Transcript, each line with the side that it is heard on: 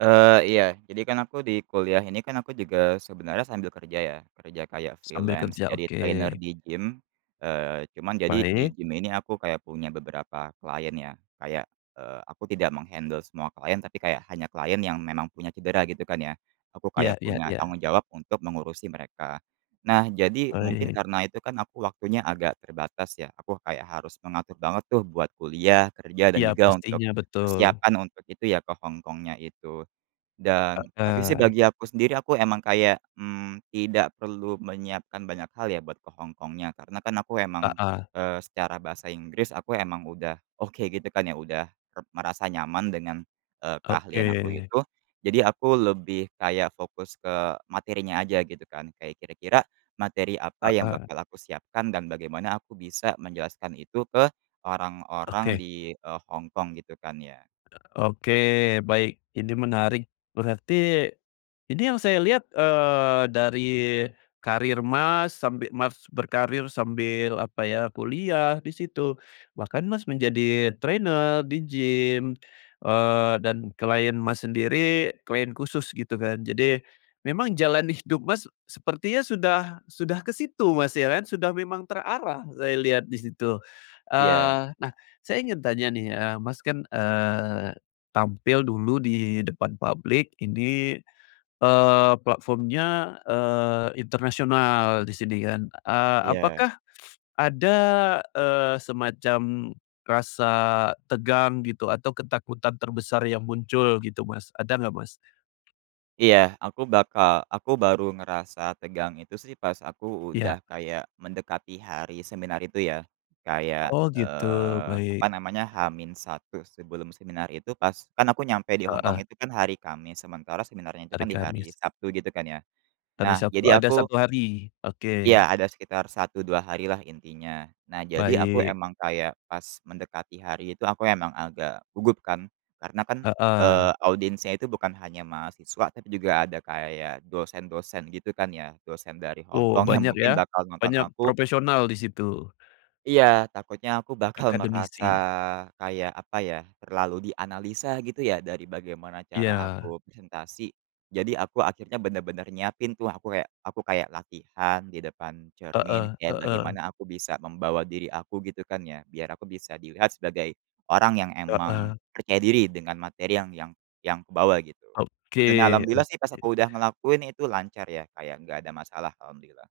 right: Eee, iya. Jadi kan aku di kuliah ini kan, aku juga sebenarnya sambil kerja ya. Kerja kayak
left: Sambil
right: freelance,
left: kerja.
right: jadi
left: Oke.
right: trainer di gym. Eee, cuman jadi, di
left: Baik.
right: gym ini aku kayak punya beberapa klien, ya. Kayak, eee, aku tidak meng-handle semua klien, tapi kayak hanya klien yang memang punya cedera, gitu kan, ya. Aku
left: Iya
right: kayak
left: iya
right: punya
left: iya.
right: tanggung jawab untuk mengurusi mereka. Nah, jadi mungkin
left: Baik.
right: karena itu kan, aku waktunya agak terbatas, ya. Aku kayak harus mengatur banget tuh, buat kuliah, kerja, dan
left: Iya,
right: juga untuk,
left: pastinya. Betul.
right: persiapan untuk itu ya, ke Hong Kongnya itu. Dan tapi sih
left: Heeh.
right: bagi aku sendiri, aku emang kayak, mmm, tidak perlu menyiapkan banyak hal ya, buat ke Hong Kongnya, karena kan, aku emang,
left: Heeh.
right: eee, secara bahasa Inggris, aku emang udah oke, gitu kan, ya, udah re merasa nyaman dengan, eee, keahlian aku
left: Oke.
right: itu. Jadi aku lebih kayak fokus ke materinya aja, gitu kan. Kayak kira-kira, materi apa yang
left: Heeh.
right: bakal aku siapkan dan bagaimana aku bisa menjelaskan itu, ke orang-orang
left: Oke.
right: di, eee, Hong Kong, gitu kan, ya.
left: Eee, oke. Baik. Ini menarik. Berarti ini yang saya lihat, eee, dari karir, Mas, sambil, Mas, berkarir, sambil apa ya, kuliah, di situ. Bahkan, Mas, menjadi trainer di gym. Eee, dan klien, Mas, sendiri, klien khusus gitu kan. Jadi, memang jalan hidup, Mas, s sepertinya sudah sudah ke situ, Mas, ya kan? Sudah memang terarah saya lihat di situ.
right: Iya.
left: Eee, nah, saya ingin tanya nih, eee, Mas, kan, eee, tampil dulu, di depan publik ini, eee, platformnya, eee internasional, di sini kan. Eee,
right: Iya.
left: apakah ada, eee, semacam rasa tegang, gitu, atau ketakutan terbesar yang muncul, gitu, Mas? Ada nggak, Mas?
right: Iya. Aku bakal aku baru ngerasa tegang itu sih, pas aku
left: Iya.
right: udah kayak mendekati hari seminar itu ya. Kayak,
left: Oh, gitu.
right: eee, apa
left: Baik.
right: namanya, H-1 sebelum seminar itu pas kan aku nyampe di Hong
left: Heeh.
right: kong itu kan, hari Kamis. Sementara seminarnya itu
left: Hari
right: kan, di
left: Kamis.
right: hari Sabtu gitu kan, ya.
left: Hari
right: Nah,
left: Sabtu
right: jadi
left: ada
right: aku
left: 1 hari. Oke.
right: ya. Ada sekitar 1, 2 hari lah, intinya. Nah, jadi aku
left: Baik.
right: emang kayak, pas mendekati hari itu, aku emang agak gugup, kan. Karena kan,
left: Heeh.
right: eee, audiensnya itu bukan hanya mahasiswa, tapi juga ada kayak dosen-dosen gitu, kan ya. Dosen dari Hong
left: Oh,
right: kong yang
left: banyak
right: mungkin
left: ya?
right: bakal nonton
left: Banyak
right: aku
left: profesional di situ.
right: Iya. Takutnya aku bakal merasa
left: Akademisi.
right: kayak apa ya, terlalu dianalisa gitu ya, dari bagaimana cara
left: Iya.
right: aku presentasi. Jadi aku akhirnya bener-bener nyiapin tuh, aku kayak aku kayak, latihan di depan cermin,
left: Heeh
right: kayak
left: heeh.
right: bagaimana aku bisa membawa diri aku, gitu kan ya. Biar aku bisa dilihat sebagai, orang yang emang
left: Heeh.
right: percaya diri, dengan materi yang yang yang aku bawa, gitu. Dan
left: Oke
right: Alhamdulillah sih, pas
left: oke.
right: aku udah ngelakuin, itu lancar ya. Kayak enggak ada masalah, Alhamdulillah.